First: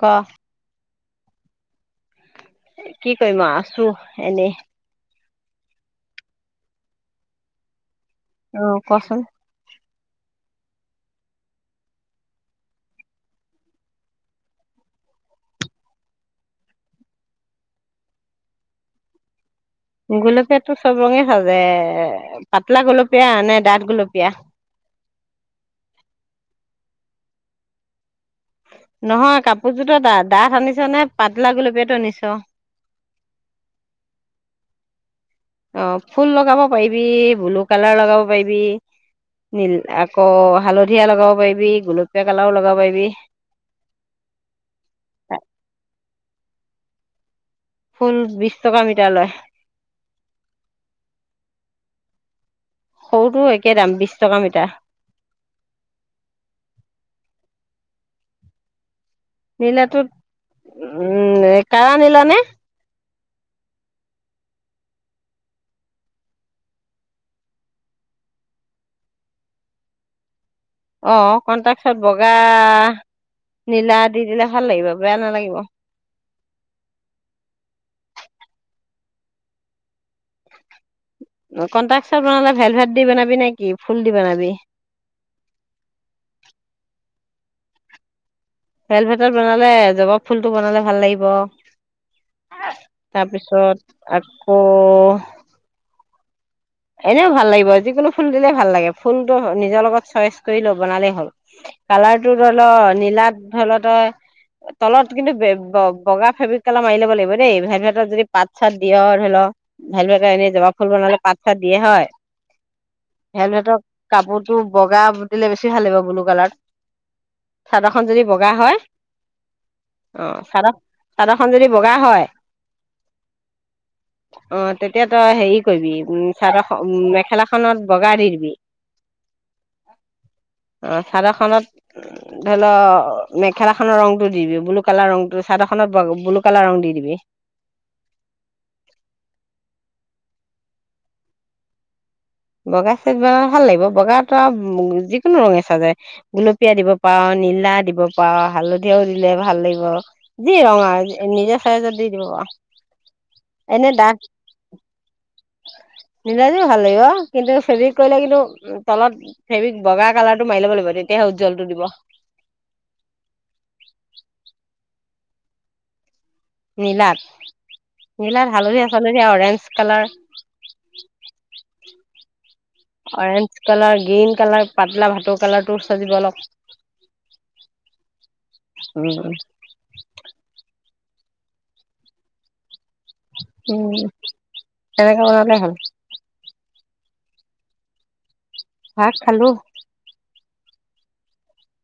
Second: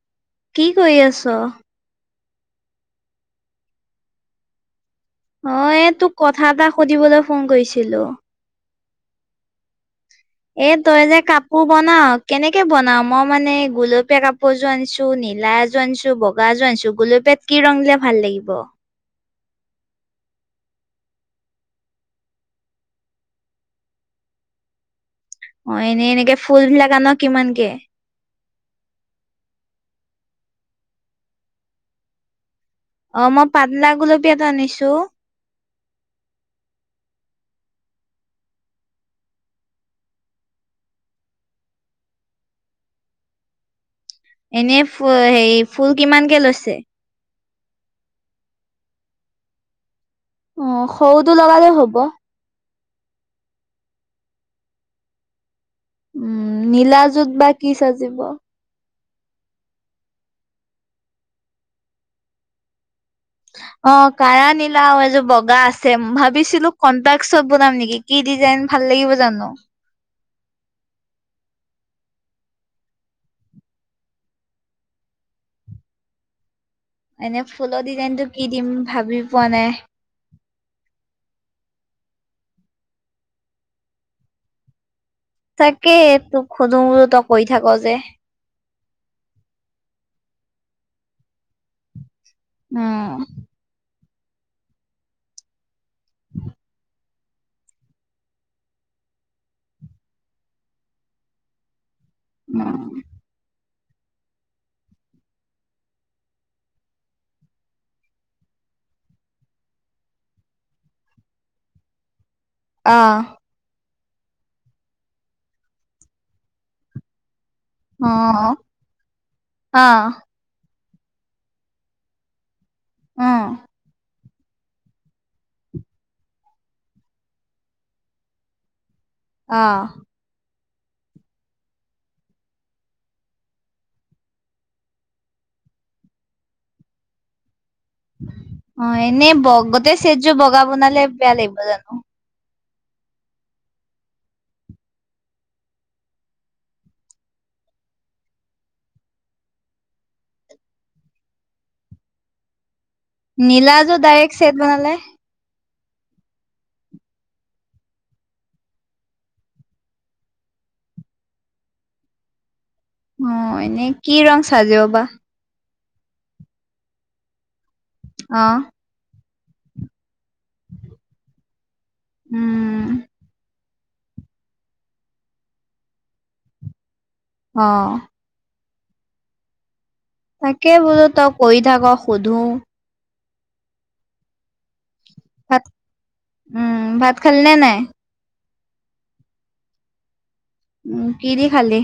ক। কি কৰি আছ। কি কৰিম আ আছো এনেই। অ এই তোক কথা এটা সুধিবলৈ ফোন কৰিছিলো অ কচোন। এ তই যে কাপোৰ বনাৱ কেনেকে বনাও মই মানে গুলপীয়া কাপোৰযোৰ আনিছো। নীলা এযোৰ আনিছো। বগা এযোৰ আনিছো গুলপীয়াত কি ৰং দিলে ভাল লাগিব। গুলপীয়াতটো চব ৰঙে সাজে পাতলা গুলপীয়া নে দাঠ গুলপীয়া। অ এনেই এনেকে ফুল বিলাক আন কিমানকে। নহয় কাপোৰযোৰতো এটা ডাঠ আনিছ নে পাতলা গুলপীয়াটো আনিছ। অ মই পাতলা গুলপীয়াটো আনিছো। অ ফুল লগাব পাৰিবি ব্লু কালাৰ লগাব পাৰিবি। নীল আকৌ হালধীয়া লগাব পাৰিবি। গুলপীয়া কালাৰো লগাব পাৰিবি। এনেই ফ হেৰি ফুল কিমান। কে লৈছে। ফুল বিশ টকা মিটাৰ লয়। অ সৰুটো লগালেও হ'ব। সৰুটোৰো একে দাম বিশ টকা মিটাৰ। উম নীলা যোৰত বা কি চাজিব। নীলাটো উম কাৰা নীলা নে। অ কাৰা নীলাও এযোৰ বগা আছে ভাবিছিলো কন্ট্ৰাক্সত বনাম নেকি কি ডিজাইন ভাল লাগিব জানো। অ কণ্টাক্সত বগা নীলা দি দিলে ভাল লাগিব বেয়া নালাগিব। এনেই ফুলৰ ডিজাইনটো কি দিম ভাবি পোৱা নাই। কণ্টাকসত বনালে ভেল ভাত দি বনাবি নে কি ফুল দি বনাবি। তাকে তোক সোধো বোলো তই কৰি থাক যে। ভেল ভেতত বনালে জবাব ফুলটো বনালে ভাল লাগিব। উম তাৰপিছত। আকৌ। [unintelligible] এনেও ভাল লাগিব যিকোনো ফুল দিলে ভাল লাগে ফুলটো নিজৰ লগত চইচ কৰি লৈ বনালেই হ'ল। কালাৰটো ধৰিল উম নীলাত ধৰি ল। তলত কিন্তু বগা ফেব্ৰিক কালাৰ মাৰি ল'ব লাগিব দেই। ভেল ভটত যদি পাত চাত দিয় ধৰি লওক ভেল ভেতৰ এনে জবা ফুল বনালে পাত। দিয়ে হয়। অ। ভেলভেটৰ কাপোৰটো বগা বুতিলে বেছি ভাল লাগিব ব্লু কালাৰত। চাদৰখন অ যদি বগা হয় অ চাদৰ। চাদৰখন যদি বগা হয়। অ'হ। অ তেতিয়া তই হেৰি কৰিবি উ। চাৰ উ মেখেলা খনত বগা দিদিবি আহ অ চাদৰখনত ধৰি ল মেখেলাখনৰ ৰংটো দি দিবি ব্লু কালাৰ ৰংটো চাদৰখনত ব্লু কালাৰ ৰং দি দিবি অ এনেই গোটেই চেটযোৰ বগা বনালে বেয়া লাগিব জানো বগা চাইজ বাৰু ভাল লাগিব। বগাত আৰু যিকোনো ৰঙে চাজে গুলপীয়া দিব পাৰ, নীলা দিব পাৰ, হালধিও দিলে ভাল লাগিব। যি ৰঙ আৰু নিজা চাইজত দি দিব। নীলা এনে যোৰ ডাঠ ডাইৰেক্ট চেট বনালে নীলাযোৰ ভাল লাগিব। কিন্তু ফেব্ৰিক কৰিলে কিন্তু তলত ফেব্ৰিক বগা কালাৰটো মাৰি লিব লাগিব তেতিয়াহে উজ্জ্বলটো দিব অ এনে কি ৰং চাজিব বা? নীলাত? অ নীলাত হালধীয়া চাজে orange colour [unintelligible] [unintelligible] orange colour, green colour, পাতলা ভাটৌ কালাৰটো চাজিব অলপ অ উম তাকে বোলো তই কৰি থাক সোধো উম এনেকে বনালে ভাত হ'ল উম ভাত খালনে নাই? ভাত খালো। উম কি দি খালি?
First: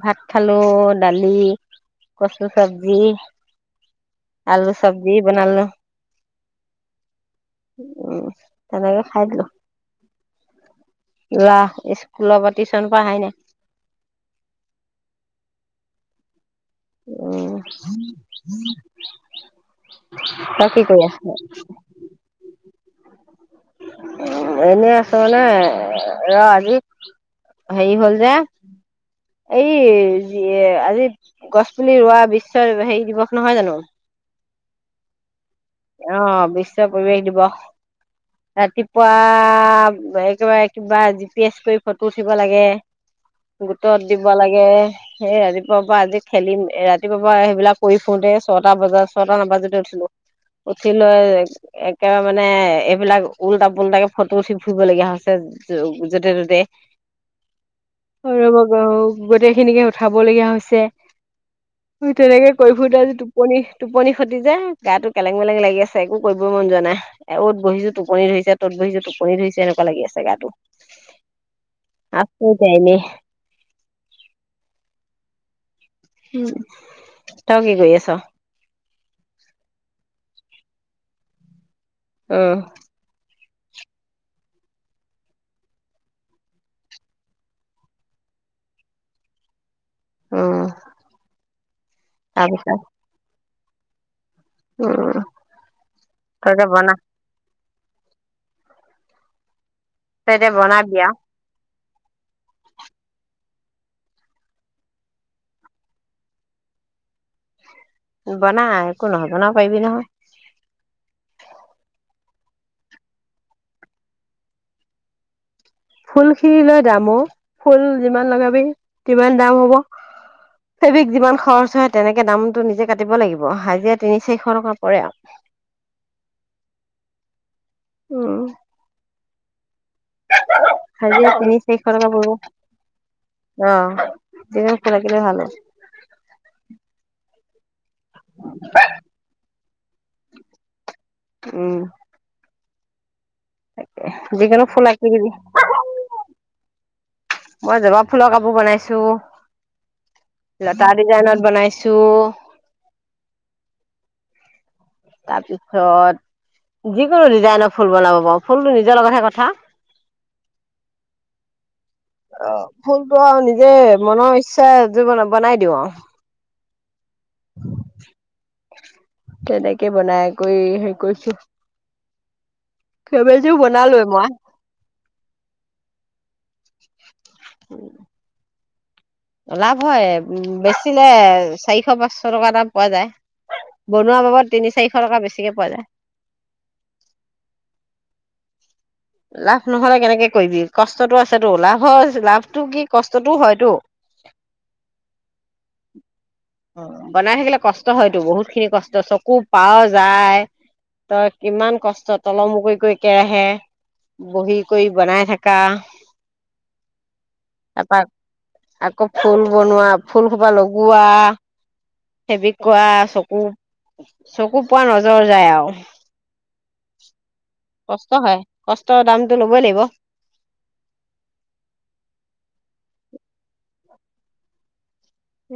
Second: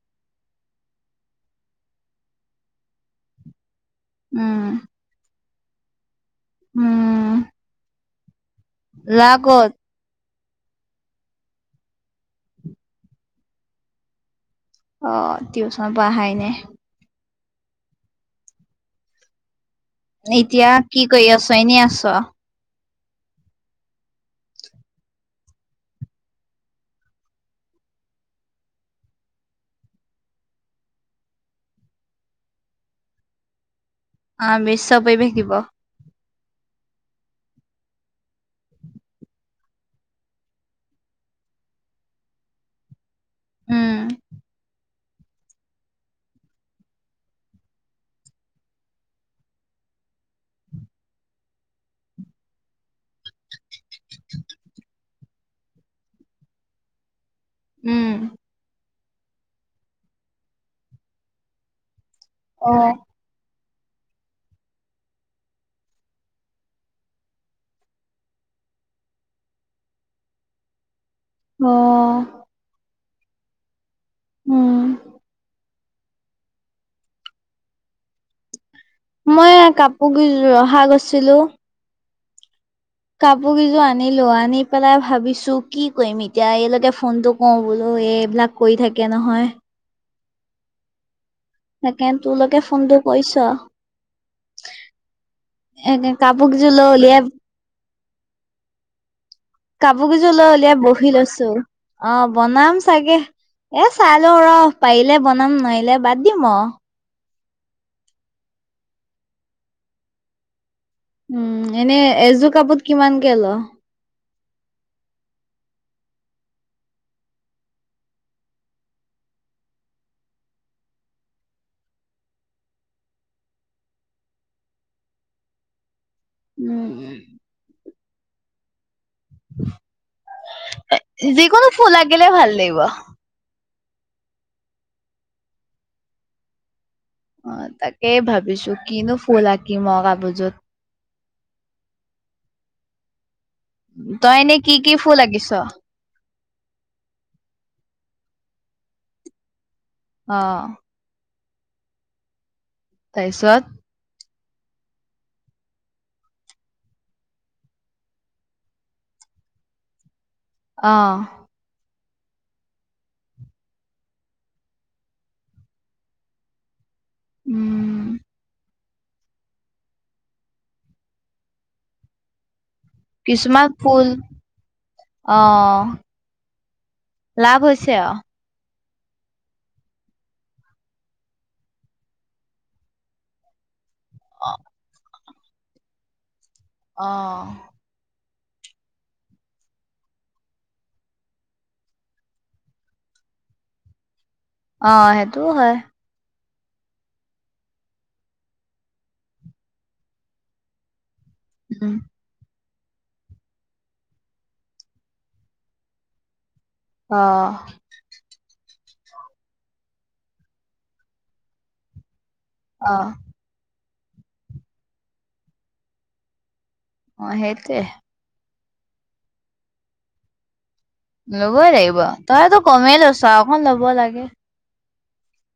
ভাত খালো দালি, কচু চবজি, উম আলু চবজি বনালো। উম উম তেনেকে খাই ল'ৰা দিলো। ক'ত ল'ৰা স্কুলৰ পৰা, টিউচন পৰা অহাই নাই। অ টিউচনৰ পৰা আহাই নাই। উম এতিয়া কি কৰি আছো? এনেই আছো আৰু এনে আছো মানে, ৰ আজি হেৰি হ'ল যে এই আজি গছ পুলি ৰোৱা বিশ্ব হেৰি দিৱস নহয় জানো? অ বিশ্ব পৰিৱেশ দিৱস। অ বিশ্ব পৰিৱেশ দিৱস। ৰাতিপুৱা একেবাৰে কিবা জি পি এছ কৰি ফটো উঠিব লাগে ফটো উম দিব লাগে। সেই ৰাতিপুৱাৰ পৰা আজি খেলিম ৰাতিপুৱাৰ পৰা সেইবিলাক কৰি ফুৰতে ছটা বজাত ছটা নবজাতে উঠিলো। উঠি লৈ একেবাৰে মানে এইবিলাক উল্টা পোল্টাকে ফটো উঠি ফুৰিবলগীয়া হৈছে যতে ততে, উম হয় ৰব গোটেইখিনিকে উঠাবলগীয়া হৈছে তেনেকে অ কৰি ফুৰোঁতে আজি টোপনি টোপনি খতি যে গাটো কেলেং-মেলেং লাগি আছে। একো কৰিবই মন যোৱা নাই। অত বহিছো টোপনি ধৰিছে, ত'ত বহিছো টোপনি ধৰিছে এনেকুৱা লাগি আছে গাটো। অ [unintelligible] উম। উম। তই কি কৰি আছ? মই কাপোৰ ৰহা গৈছিলো অ' কাপোৰ কিইযোৰ আনিলো আনি পেলাই ভাবিছো কি কৰিম এতিয়া, এইলৈকে ফোনটো কও বোলো এই এইবিলাক কৰি থাকে নহয়। অ' তাকে তোলৈকে ফোনটো কৰিছো আও উম এনে তই কাপোৰ এতিয়া কিযো লৈ বনা ওলিয়াই কাপোৰ কিযোৰ তই লৈ এতিয়া উলিয়াই বনাবি বহি আও লৈছো অ বনাম চাগে, এ চাই লও ৰহ পাৰিলে বনাম নোৱাৰিলে বাদ দিম অ বনা একো নহয়, বনাব পাৰিবি নহয় উম এনে এযো কাপত কিমানকে ল'? ফুলখিনি লৈ দাম অ', ফুল যিমান লগাবি সিমান দাম হব, ফেব্ৰিক যিমান খৰচ হয় তেনেকে দামতটো নিজে কাটিব লাগিব আও। হাজিৰা তিনি চাৰিশ টকা পৰে আৰ উম, উম উ চ [unintelligible] যিকোনো ফুল আকিলেই ভাল লাগিব অ' যিকোনো ফুল আকিলেই ভাল হ'ব। অ' তাক কেই ভাবিছো কিনো ফুল আঁকিম আও কাপোযোত উম তই এনে যিকোনো কি কি আঁকি ফুল দিবি আঁকিছ? মই জবা ফুলৰ কাপোৰ বনাইছো অ', লতা ডিজাইনত বনাইছো তাৰপিছত তাৰপিছত যিকোনো ডিজাইনৰ ফুল বনাব পাৰো ফুলটো নিজৰ লগতহে কথা অ' অ ফুলটো আও নিজে মনৰ ইচ্ছাৰে যি বনে বনাই দিওঁ চ উম, [unintelligible] তেনেকে বনাই কৰি হেৰি কৰিছো কেবেযোও কিছুমান বনলো ফুল এ মই অ' লাভ হৈছে আও লাভ হয় বেচিলে চাৰিশ-পাঁচশ টকা এটা পোৱা যায় বনোৱা বাবত তিনি-চাৰিশ টকা বেছি কে পোৱা যায় অ' লাভ নহ'লে কেনেকে কৰিবি? কষ্টতো আছেতো, লাভ হয়, লাভটো কি কষ্টতোও হয়তো অ', সেইটোও হয় অ', বনাই থাকিলে কষ্ট হয়তো, বহুত খিনি কষ্ট চকু পাৱা যায় তই কিমান উম, কষ্ট ত'ল মু কই [unintelligible] বহি কৰি, বনাই থাকা। অ'। তাৰপা আকৌ ফুল বনোৱা, ফুল সোপা লগোৱা। ফেব্ৰিক কৰা অ'। চকু চকু পোৱা নজৰ যায় আৰু অ, সেইটোৱে কষ্ট হয় কষ্টৰ দামটো ল'বই লাগিব। ল'বই লাগিব। তইতো কমেই লৈছ, আৰু অকন ল'ব লাগে।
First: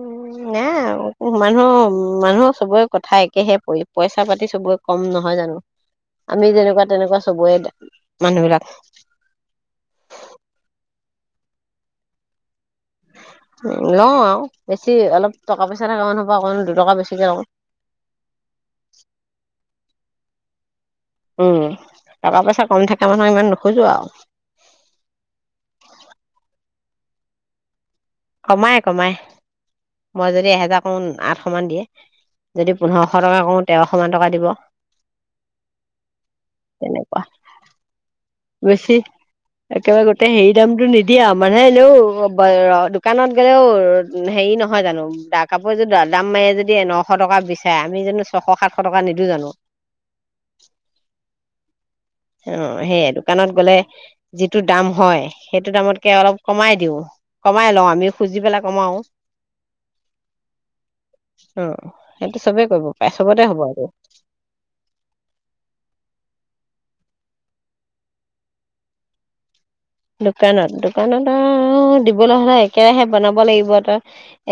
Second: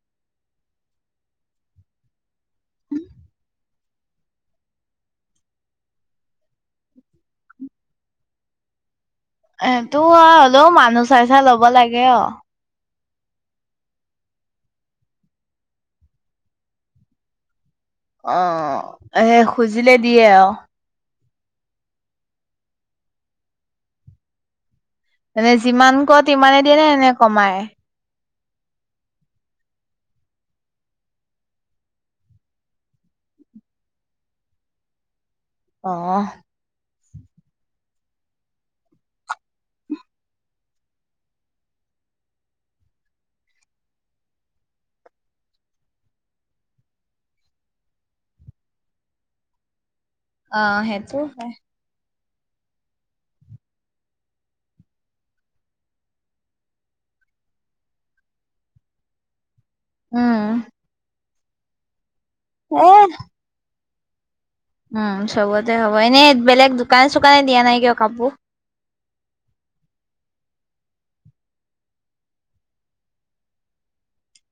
উ নাই, মানুহৰ- মানুহৰ চবৰে কথা একেহে, প-পইচা পাতি চবৰে কম নহয় জানো, আমি যেনেকুৱা তেনেকুৱা চবৰে মানুহ বিলাক। এ তো আও হ'লেও মানুহ চাই চাই লব লাগে আও। লওঁ আও, বেছি অলপ টকা পইচা থাকা মানুহৰপা‌ অকন দুটকা বেছিকে লওঁ। অ', এই খুজিলে দিয়ে আৰু? উম, টকা পইচা কম থাকা মানুহক ইমান নোখোজো আও মানে যিমান কৱ তিমানে দিয়ে, নে কমাই? কমাই, কমাই। মই যদি এহেজাৰ কওঁ আঠশ মান দিয়ে। যদি পোন্ধৰশ টকা কওঁ, তেৰশ মান টকা দিব। অ'হ তেনেকুৱা। বেছি, একেবাৰে গোটেই হেই দামটো নিদিয়ে আও। মানুহে এনেও দোকানত গ'লেও হেৰি নহয় জানো, কাপোৰ যদি দাম মাৰি যদি নশ টকা বিচাৰে আমি জানো ছশ সাতশ টকা নিদো জানো? অ', সেইটো হয়। অ, সেয়াই দোকানত গলে যিটো দাম হয়, সেইটো দামতকে অলপ কমাই দিওঁ, কমাই লওঁ আমি খুজি পেলাই কমাও। উম অ' সেইটো চবেই এ কৰিব পাৰে, চবতে হ'ব সেইটো। উম, চবতে হ'ব। এনেই বেলেগ দোকানে চোকানে দিয়া নাই কিয় কাপোৰ? দোকানত দোকানত আও দিবলৈ হ'লে একেৰাহে বনাব লাগিব তই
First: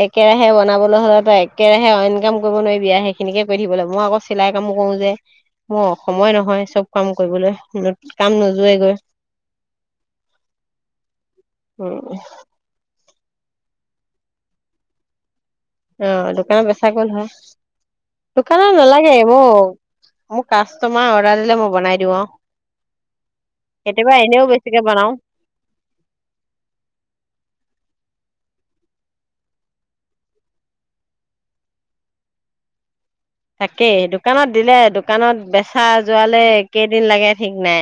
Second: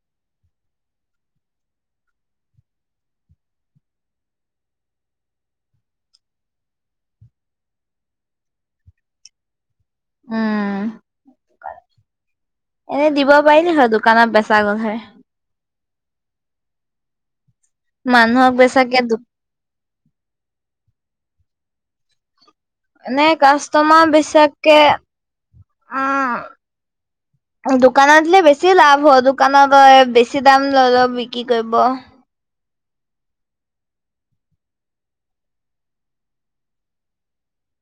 একেৰাহে বনাবলৈ হ'লে তই একেৰাহে অইনকাম কৰিব নোৱাৰিবি সেইখিনিকে কৰি থাকিব লাগিব। মই আকৌ চিলাই কামো কৰো যে মোৰ সময় নহয় চব কাম কৰিবলৈ কাম নোযোৱেগৈ। উম। উম। এনেই দিব পাৰিলি হয় দোকানত বেচা গ'ল হয়। অ' দোকানত বেচা গ'ল হয়। মানুহক দোকানত বেচাকে নালাগে মোক মোক কাষ্টমাৰ অৰ্ডাৰ দিলে মোক বনাই দিও আও। নে কাষ্টমাৰ বেচাকে বেছিকে বনাও উ দোকানত বেছি লাভ হয় দোকানত বেছি দাম লৈ লৈ বিক্ৰী কৰিব। তাকেই দোকানত দিলে দোকানত বেচা যোৱালে কেইদিন লাগে ঠিক নাই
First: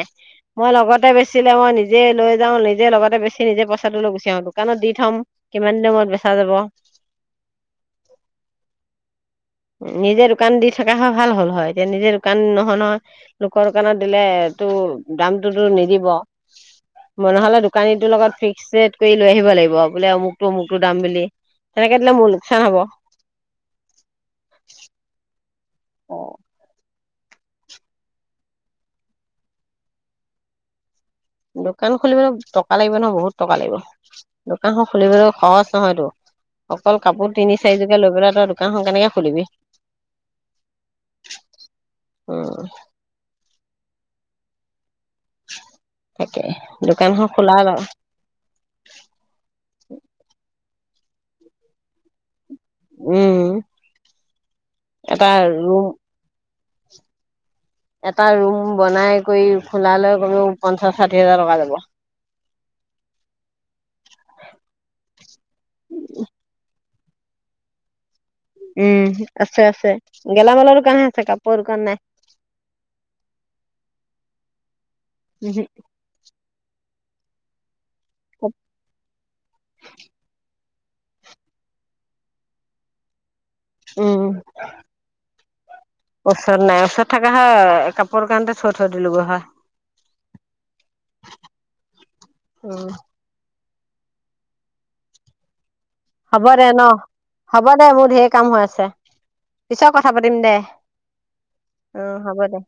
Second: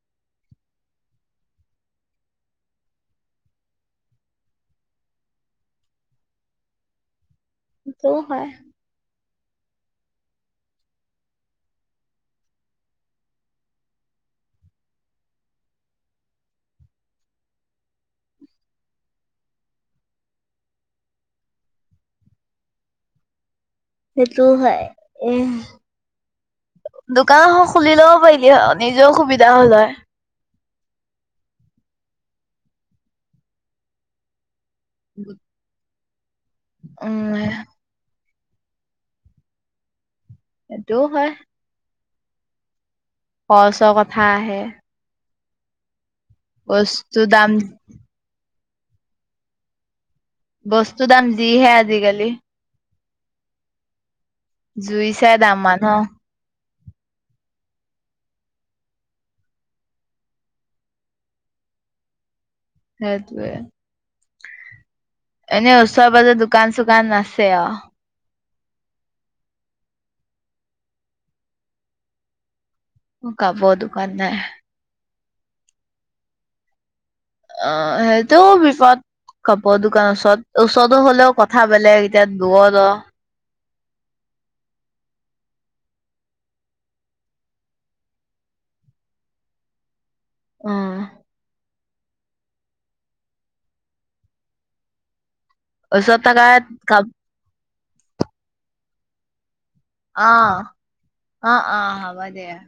মই লগতে বেচিলে মই নিজে লৈ যাওঁ নিজে লগতে বেচি নিজে পইচাটো লৈ গুচি আহো দোকানত দি থম কিমান দিনৰ মূৰত বেচা যাব। সেইটোৱো হয়। নিজে দোকান দি থকা হয় ভাল হল হয়। এতিয়া নিজে দোকান নহয় নহয়, লোকৰ দোকানত দিলে তো দামটোতো নিদিব মই নহলে দোকানীটোৰ লগত ফিক্স ৰেট কৰি লৈ আহিব লাগিব বোলে অমুকটো- অমুকটো দাম বুলি তেনেকে দিলে মোৰ লোকচান হব। সেইটো হয় এ', - অ', দোকান এখন খুলি লব পাৰিলি হয় নিজেও সুবিধা হল হয়। দোকান খুলিবলৈ টকা লাগিব নহয় বহুত টকা লাগিব। দোকান খন খুলিবলৈ সহজ নহয়তো। অকল কাপোৰ উম তিনি- চৰিযোৰকে লৈ পেলাই তই দোকান, দোকানখন কেনেকে খোলিবি? হেইটো হয়। উম, খৰচৰ কথা আহে। তাকে দোকান বস্তু খন দাম খোলাই লওঁ। [inaudible] বস্তু দাম যিহে আজিকালি। উম, জুই এটা চাই দাম ৰুম মানুহ এটা ৰুম বনাই কৰি খোলা লৈ কমেও পঞ্চাশ - ষাঠি হাজাৰ টকা যাব। সেইটোৱে এনেই ওচৰে- পাজৰ দোকান চুকান আছে আৰু। উম ', আছে আছে। গেলামালৰ দোকানো আছে কাপোৰৰ দোকান নাই। অ' কাপোৰৰ দোকান নাই। উহহু, অ', সেইটো বিপদ কব দোকানৰ ওচৰত। ওচৰতো হলেও কথা বেলেগ। এতিয়া দূৰৰত অ', উম, ওচৰত নাই ওচৰত থাকা হয় কাপোৰ কাৰণতে থৈ থৈ দিলো হয়। অ', উম, ওচৰত হ'ব থকা দে ন কাপ ', হ'ব দে, মোৰ ঢেৰ কাম হৈ আছে। পিছত কথা অ পাতিম দে। উম্ হ'ব দে।